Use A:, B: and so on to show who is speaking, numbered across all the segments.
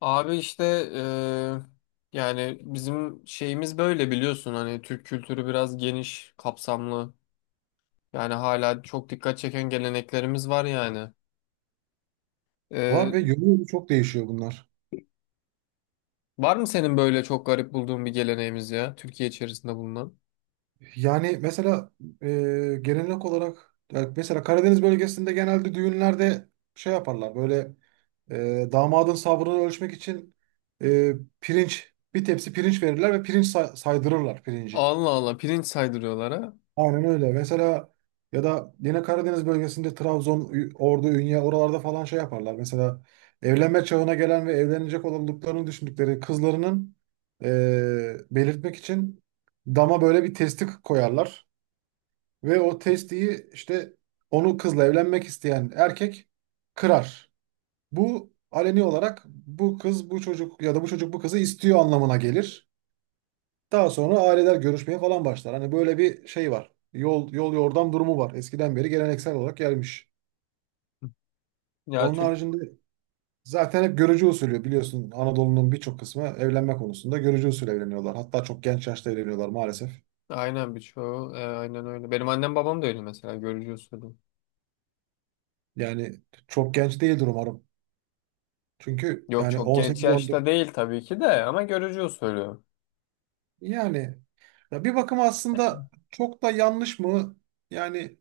A: Abi işte eee, yani bizim şeyimiz böyle biliyorsun hani Türk kültürü biraz geniş, kapsamlı. Yani hala çok dikkat çeken geleneklerimiz var yani.
B: Var
A: Eee,
B: ve yolu çok değişiyor bunlar.
A: var mı senin böyle çok garip bulduğun bir geleneğimiz ya Türkiye içerisinde bulunan?
B: Yani mesela e, gelenek olarak ya mesela Karadeniz bölgesinde genelde düğünlerde şey yaparlar böyle, damadın sabrını ölçmek için e, pirinç bir tepsi pirinç verirler ve saydırırlar pirinci.
A: Allah Allah pirinç saydırıyorlar ha.
B: Aynen öyle. Mesela ya da yine Karadeniz bölgesinde Trabzon, Ordu, Ünye oralarda falan şey yaparlar. Mesela evlenme çağına gelen ve evlenecek olduklarını düşündükleri kızlarının belirtmek için dama böyle bir testi koyarlar. Ve o testiyi işte onu kızla evlenmek isteyen erkek kırar. Bu aleni olarak bu kız bu çocuk ya da bu çocuk bu kızı istiyor anlamına gelir. Daha sonra aileler görüşmeye falan başlar. Hani böyle bir şey var. Yol yol yordam durumu var. Eskiden beri geleneksel olarak gelmiş.
A: Ya
B: Onun
A: Türk
B: haricinde zaten hep görücü usulü biliyorsun, Anadolu'nun birçok kısmı evlenme konusunda görücü usulü evleniyorlar. Hatta çok genç yaşta evleniyorlar maalesef.
A: aynen birçoğu aynen öyle. Benim annem babam da öyle mesela görücü usulü.
B: Yani çok genç değildir umarım. Çünkü
A: Yok
B: yani
A: çok genç yaşta
B: 18-19.
A: değil tabii ki de ama görücü usulü.
B: Yani ya bir bakıma aslında çok da yanlış mı? Yani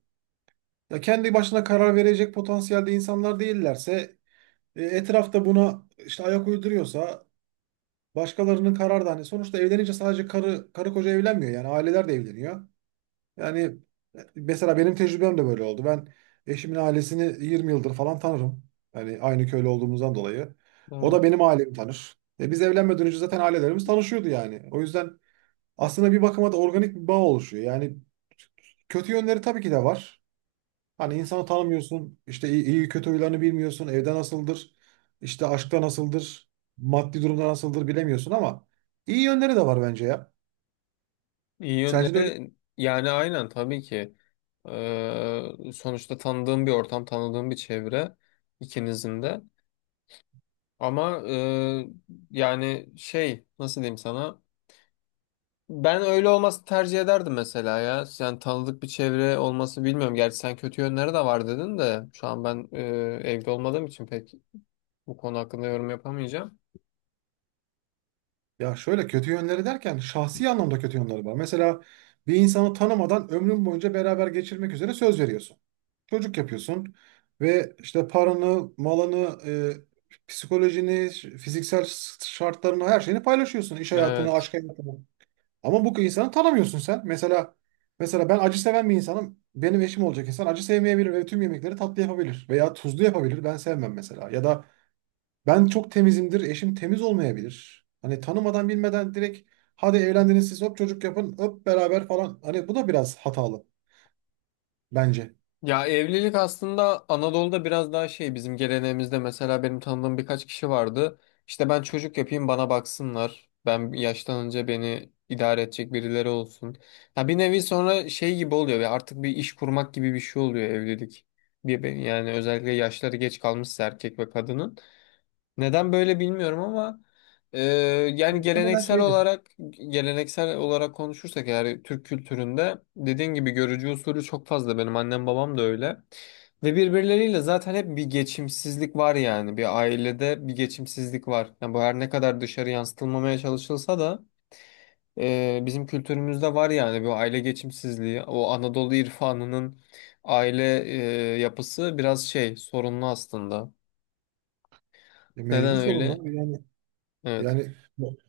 B: ya kendi başına karar verecek potansiyelde insanlar değillerse, etrafta buna işte ayak uyduruyorsa, başkalarının kararı da hani sonuçta evlenince sadece karı koca evlenmiyor yani aileler de evleniyor. Yani mesela benim tecrübem de böyle oldu. Ben eşimin ailesini 20 yıldır falan tanırım. Yani aynı köylü olduğumuzdan dolayı. O da
A: Evet.
B: benim ailemi tanır. E biz evlenmeden önce zaten ailelerimiz tanışıyordu yani. O yüzden aslında bir bakıma da organik bir bağ oluşuyor. Yani kötü yönleri tabii ki de var. Hani insanı tanımıyorsun, işte iyi kötü huylarını bilmiyorsun, evde nasıldır, işte aşkta nasıldır, maddi durumda nasıldır bilemiyorsun ama iyi yönleri de var bence ya.
A: İyi
B: Sence de öyle?
A: yönleri yani aynen tabii ki. Sonuçta tanıdığım bir ortam, tanıdığım bir çevre ikinizin de. Ama yani şey nasıl diyeyim sana? Ben öyle olması tercih ederdim mesela ya. Yani tanıdık bir çevre olması bilmiyorum. Gerçi sen kötü yönleri de var dedin de şu an ben evde olmadığım için pek bu konu hakkında yorum yapamayacağım.
B: Ya şöyle kötü yönleri derken şahsi anlamda kötü yönleri var. Mesela bir insanı tanımadan ömrün boyunca beraber geçirmek üzere söz veriyorsun. Çocuk yapıyorsun ve işte paranı, malını, e, psikolojini, fiziksel şartlarını, her şeyini paylaşıyorsun. İş hayatını,
A: Evet.
B: aşk hayatını. Ama bu insanı tanımıyorsun sen. Mesela ben acı seven bir insanım. Benim eşim olacak insan acı sevmeyebilir ve tüm yemekleri tatlı yapabilir veya tuzlu yapabilir. Ben sevmem mesela. Ya da ben çok temizimdir, eşim temiz olmayabilir. Hani tanımadan bilmeden direkt hadi evlendiniz siz hop çocuk yapın, öp beraber falan. Hani bu da biraz hatalı bence.
A: Ya evlilik aslında Anadolu'da biraz daha şey bizim geleneğimizde mesela benim tanıdığım birkaç kişi vardı. İşte ben çocuk yapayım bana baksınlar. Ben yaşlanınca beni idare edecek birileri olsun. Ya bir nevi sonra şey gibi oluyor ve artık bir iş kurmak gibi bir şey oluyor evlilik. Yani özellikle yaşları geç kalmışsa erkek ve kadının. Neden böyle bilmiyorum ama e, yani
B: Muhtemelen
A: geleneksel
B: şeydir.
A: olarak geleneksel olarak konuşursak eğer Türk kültüründe dediğin gibi görücü usulü çok fazla benim annem babam da öyle. Ve birbirleriyle zaten hep bir geçimsizlik var yani bir ailede bir geçimsizlik var. Yani bu her ne kadar dışarı yansıtılmamaya çalışılsa da bizim kültürümüzde var yani bu aile geçimsizliği. O Anadolu irfanının aile yapısı biraz şey sorunlu aslında.
B: E,
A: Neden
B: mecbur
A: öyle?
B: sorunlar.
A: Evet.
B: Yani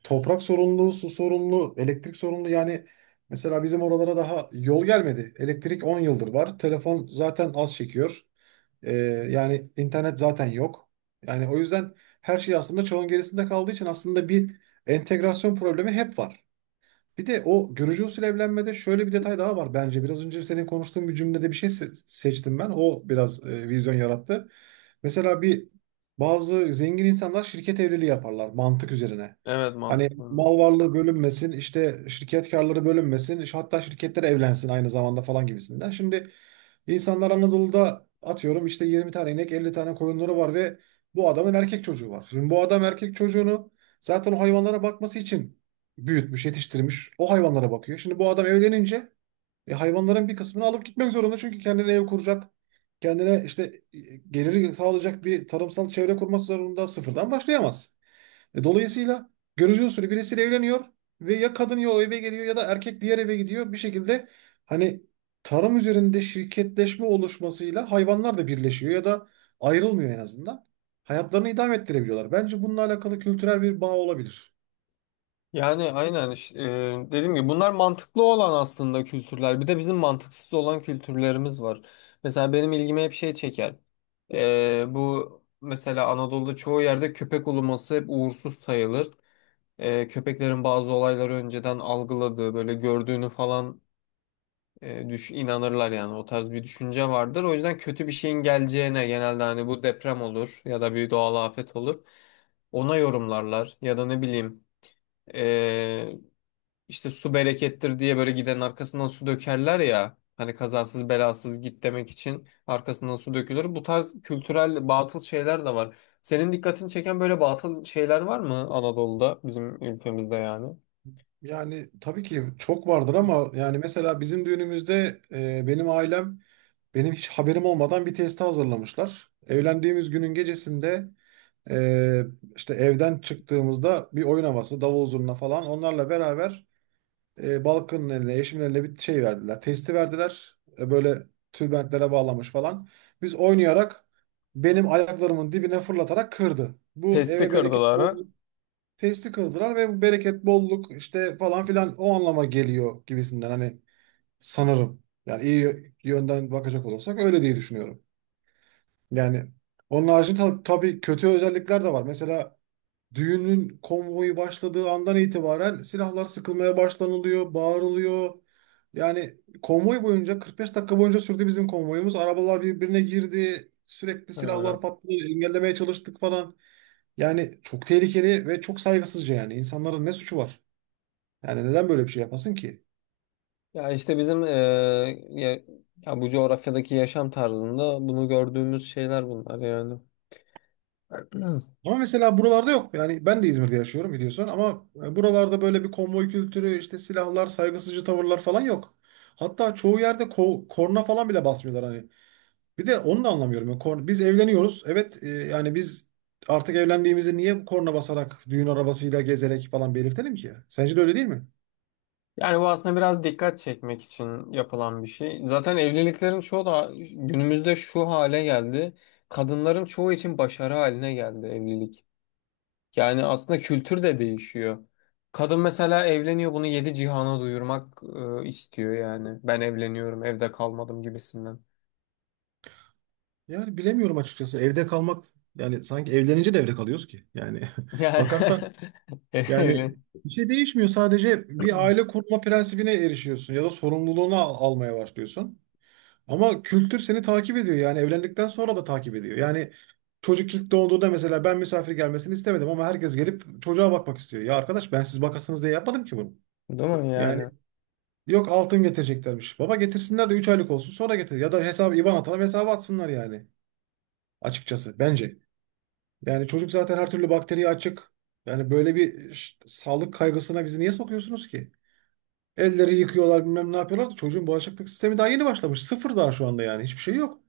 B: toprak sorunlu, su sorunlu, elektrik sorunlu. Yani mesela bizim oralara daha yol gelmedi. Elektrik 10 yıldır var. Telefon zaten az çekiyor. Ee, yani internet zaten yok. Yani o yüzden her şey aslında çağın gerisinde kaldığı için aslında bir entegrasyon problemi hep var. Bir de o görücü usulü evlenmede şöyle bir detay daha var bence. Biraz önce senin konuştuğun bir cümlede bir şey seçtim ben. O biraz vizyon yarattı. Mesela bir bazı zengin insanlar şirket evliliği yaparlar mantık üzerine.
A: Evet
B: Hani
A: mantıklı.
B: mal varlığı bölünmesin, işte şirket karları bölünmesin, işte hatta şirketler evlensin aynı zamanda falan gibisinden. Şimdi insanlar Anadolu'da atıyorum işte 20 tane inek, 50 tane koyunları var ve bu adamın erkek çocuğu var. Şimdi bu adam erkek çocuğunu zaten o hayvanlara bakması için büyütmüş, yetiştirmiş. O hayvanlara bakıyor. Şimdi bu adam evlenince hayvanların bir kısmını alıp gitmek zorunda. Çünkü kendine ev kuracak. Kendine işte e, geliri sağlayacak bir tarımsal çevre kurması zorunda, sıfırdan başlayamaz. E, dolayısıyla görücü usulü birisiyle evleniyor ve ya kadın ya o eve geliyor ya da erkek diğer eve gidiyor. Bir şekilde hani tarım üzerinde şirketleşme oluşmasıyla hayvanlar da birleşiyor ya da ayrılmıyor en azından. Hayatlarını idame ettirebiliyorlar. Bence bununla alakalı kültürel bir bağ olabilir.
A: Yani aynen işte, dediğim gibi bunlar mantıklı olan aslında kültürler. Bir de bizim mantıksız olan kültürlerimiz var. Mesela benim ilgimi hep şey çeker. Bu mesela Anadolu'da çoğu yerde köpek uluması hep uğursuz sayılır. Köpeklerin bazı olayları önceden algıladığı böyle gördüğünü falan düş inanırlar yani o tarz bir düşünce vardır. O yüzden kötü bir şeyin geleceğine genelde hani bu deprem olur ya da bir doğal afet olur. Ona yorumlarlar ya da ne bileyim. Ee, işte su berekettir diye böyle gidenin arkasından su dökerler ya. Hani kazasız belasız git demek için arkasından su dökülür. Bu tarz kültürel batıl şeyler de var. Senin dikkatini çeken böyle batıl şeyler var mı Anadolu'da bizim ülkemizde yani?
B: Yani tabii ki çok vardır ama yani mesela bizim düğünümüzde, benim ailem benim hiç haberim olmadan bir testi hazırlamışlar. Evlendiğimiz günün gecesinde, e, işte evden çıktığımızda bir oyun havası, davul zurna falan onlarla beraber, Balkan'ın eline, eşimin eline bir şey verdiler. Testi verdiler. E, böyle tülbentlere bağlamış falan. Biz oynayarak benim ayaklarımın dibine fırlatarak kırdı. Bu
A: Testi
B: eve bereket
A: kırdılar
B: bol,
A: ha.
B: testi kırdılar ve bu bereket, bolluk işte falan filan o anlama geliyor gibisinden, hani sanırım. Yani iyi yönden bakacak olursak öyle diye düşünüyorum. Yani onun haricinde, tabii kötü özellikler de var. Mesela düğünün konvoyu başladığı andan itibaren silahlar sıkılmaya başlanılıyor, bağırılıyor. Yani konvoy boyunca 45 dakika boyunca sürdü bizim konvoyumuz. Arabalar birbirine girdi. Sürekli
A: Ha.
B: silahlar patladı. Engellemeye çalıştık falan. Yani çok tehlikeli ve çok saygısızca yani. İnsanların ne suçu var? Yani neden böyle bir şey yapasın ki?
A: Ya işte bizim ya, ya bu coğrafyadaki yaşam tarzında bunu gördüğümüz şeyler bunlar yani.
B: Ama mesela buralarda yok. Yani ben de İzmir'de yaşıyorum biliyorsun ama buralarda böyle bir konvoy kültürü, işte silahlar, saygısızcı tavırlar falan yok. Hatta çoğu yerde korna falan bile basmıyorlar hani. Bir de onu da anlamıyorum. Yani korna, biz evleniyoruz. Evet, yani biz artık evlendiğimizi niye korna basarak, düğün arabasıyla gezerek falan belirtelim ki? Sence de öyle değil mi?
A: Yani bu aslında biraz dikkat çekmek için yapılan bir şey. Zaten evliliklerin çoğu da günümüzde şu hale geldi. Kadınların çoğu için başarı haline geldi evlilik. Yani aslında kültür de değişiyor. Kadın mesela evleniyor bunu yedi cihana duyurmak istiyor yani. Ben evleniyorum, evde kalmadım gibisinden.
B: Yani bilemiyorum açıkçası. Evde kalmak, yani sanki evlenince de evde kalıyoruz ki. Yani
A: Yani
B: bakarsan. Yani
A: evlen.
B: bir şey değişmiyor. Sadece bir aile kurma prensibine erişiyorsun ya da sorumluluğunu almaya başlıyorsun. Ama kültür seni takip ediyor. Yani evlendikten sonra da takip ediyor. Yani çocuk ilk doğduğunda mesela ben misafir gelmesini istemedim ama herkes gelip çocuğa bakmak istiyor. Ya arkadaş, ben siz bakasınız diye yapmadım ki bunu.
A: Değil mi
B: Yani
A: yani?
B: yok, altın getireceklermiş. Baba, getirsinler de 3 aylık olsun sonra getir. Ya da hesabı, IBAN atalım, hesabı atsınlar yani. Açıkçası bence. Yani çocuk zaten her türlü bakteriye açık. Yani böyle bir sağlık kaygısına bizi niye sokuyorsunuz ki? Elleri yıkıyorlar bilmem ne yapıyorlar da çocuğun bağışıklık sistemi daha yeni başlamış. Sıfır daha şu anda, yani hiçbir şey yok.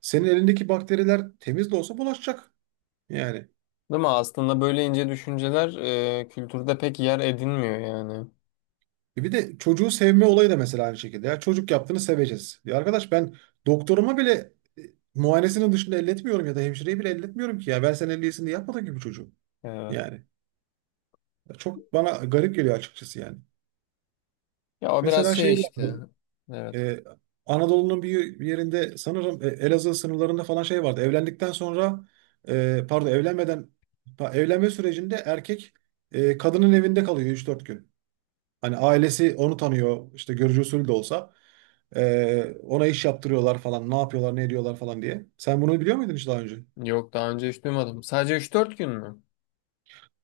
B: Senin elindeki bakteriler temiz de olsa bulaşacak. Yani
A: Değil mi? Aslında böyle ince düşünceler kültürde pek yer edinmiyor yani.
B: E bir de çocuğu sevme olayı da mesela aynı şekilde. Ya çocuk yaptığını seveceğiz. Ya arkadaş ben doktoruma bile, e, muayenesinin dışında elletmiyorum ya da hemşireyi bile elletmiyorum ki ya. Ben sen elliyesin diye yapmadın gibi çocuğu.
A: Evet.
B: Yani Ya çok bana garip geliyor açıkçası yani.
A: Ya o biraz
B: Mesela şey
A: şey
B: var.
A: işte. Evet.
B: Ee, Anadolu'nun bir yerinde sanırım, Elazığ sınırlarında falan şey vardı. Evlendikten sonra, pardon, evlenmeden, evlenme sürecinde erkek, kadının evinde kalıyor 3-4 gün. Hani ailesi onu tanıyor işte görücü usulü de olsa. E, ona iş yaptırıyorlar falan, ne yapıyorlar ne ediyorlar falan diye. Sen bunu biliyor muydun hiç daha önce?
A: Yok daha önce hiç duymadım. Sadece üç dört gün mü?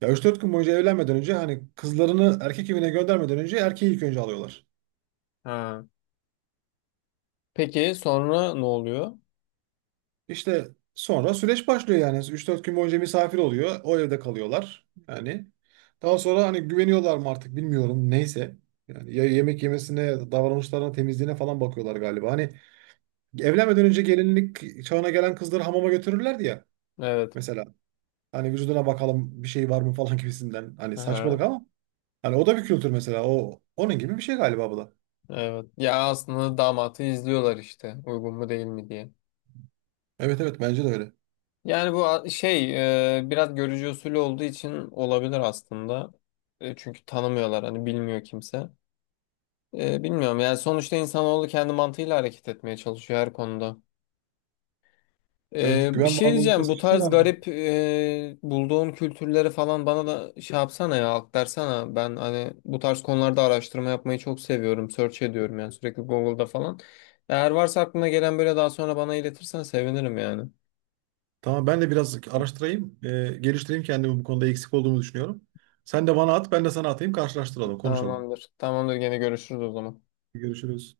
B: Ya 3-4 gün boyunca evlenmeden önce hani kızlarını erkek evine göndermeden önce erkeği ilk önce alıyorlar.
A: Ha. Peki sonra ne oluyor?
B: İşte sonra süreç başlıyor yani. 3-4 gün boyunca misafir oluyor. O evde kalıyorlar. Yani daha sonra hani güveniyorlar mı artık bilmiyorum. Neyse. Yani ya yemek yemesine, davranışlarına, temizliğine falan bakıyorlar galiba. Hani evlenmeden önce gelinlik çağına gelen kızları hamama götürürlerdi ya.
A: Evet.
B: Mesela hani vücuduna bakalım bir şey var mı falan gibisinden. Hani
A: Aha,
B: saçmalık ama. Hani o da bir kültür mesela. O onun gibi bir şey galiba bu da.
A: evet. Ya aslında damatı izliyorlar işte. Uygun mu değil mi diye.
B: Evet evet bence de öyle.
A: Yani bu şey biraz görücü usulü olduğu için olabilir aslında. Çünkü tanımıyorlar hani bilmiyor kimse. Bilmiyorum yani sonuçta insanoğlu kendi mantığıyla hareket etmeye çalışıyor her konuda.
B: Evet
A: Bir
B: güven
A: şey
B: bağımlı
A: diyeceğim
B: oluşması
A: bu
B: için de
A: tarz
B: lazım.
A: garip bulduğun kültürleri falan bana da şey yapsana ya aktarsana ben hani bu tarz konularda araştırma yapmayı çok seviyorum search ediyorum yani sürekli Google'da falan eğer varsa aklına gelen böyle daha sonra bana iletirsen sevinirim yani
B: Tamam, ben de biraz araştırayım, geliştireyim kendimi, bu konuda eksik olduğumu düşünüyorum. Sen de bana at, ben de sana atayım, karşılaştıralım, konuşalım.
A: tamamdır tamamdır gene görüşürüz o zaman.
B: Görüşürüz.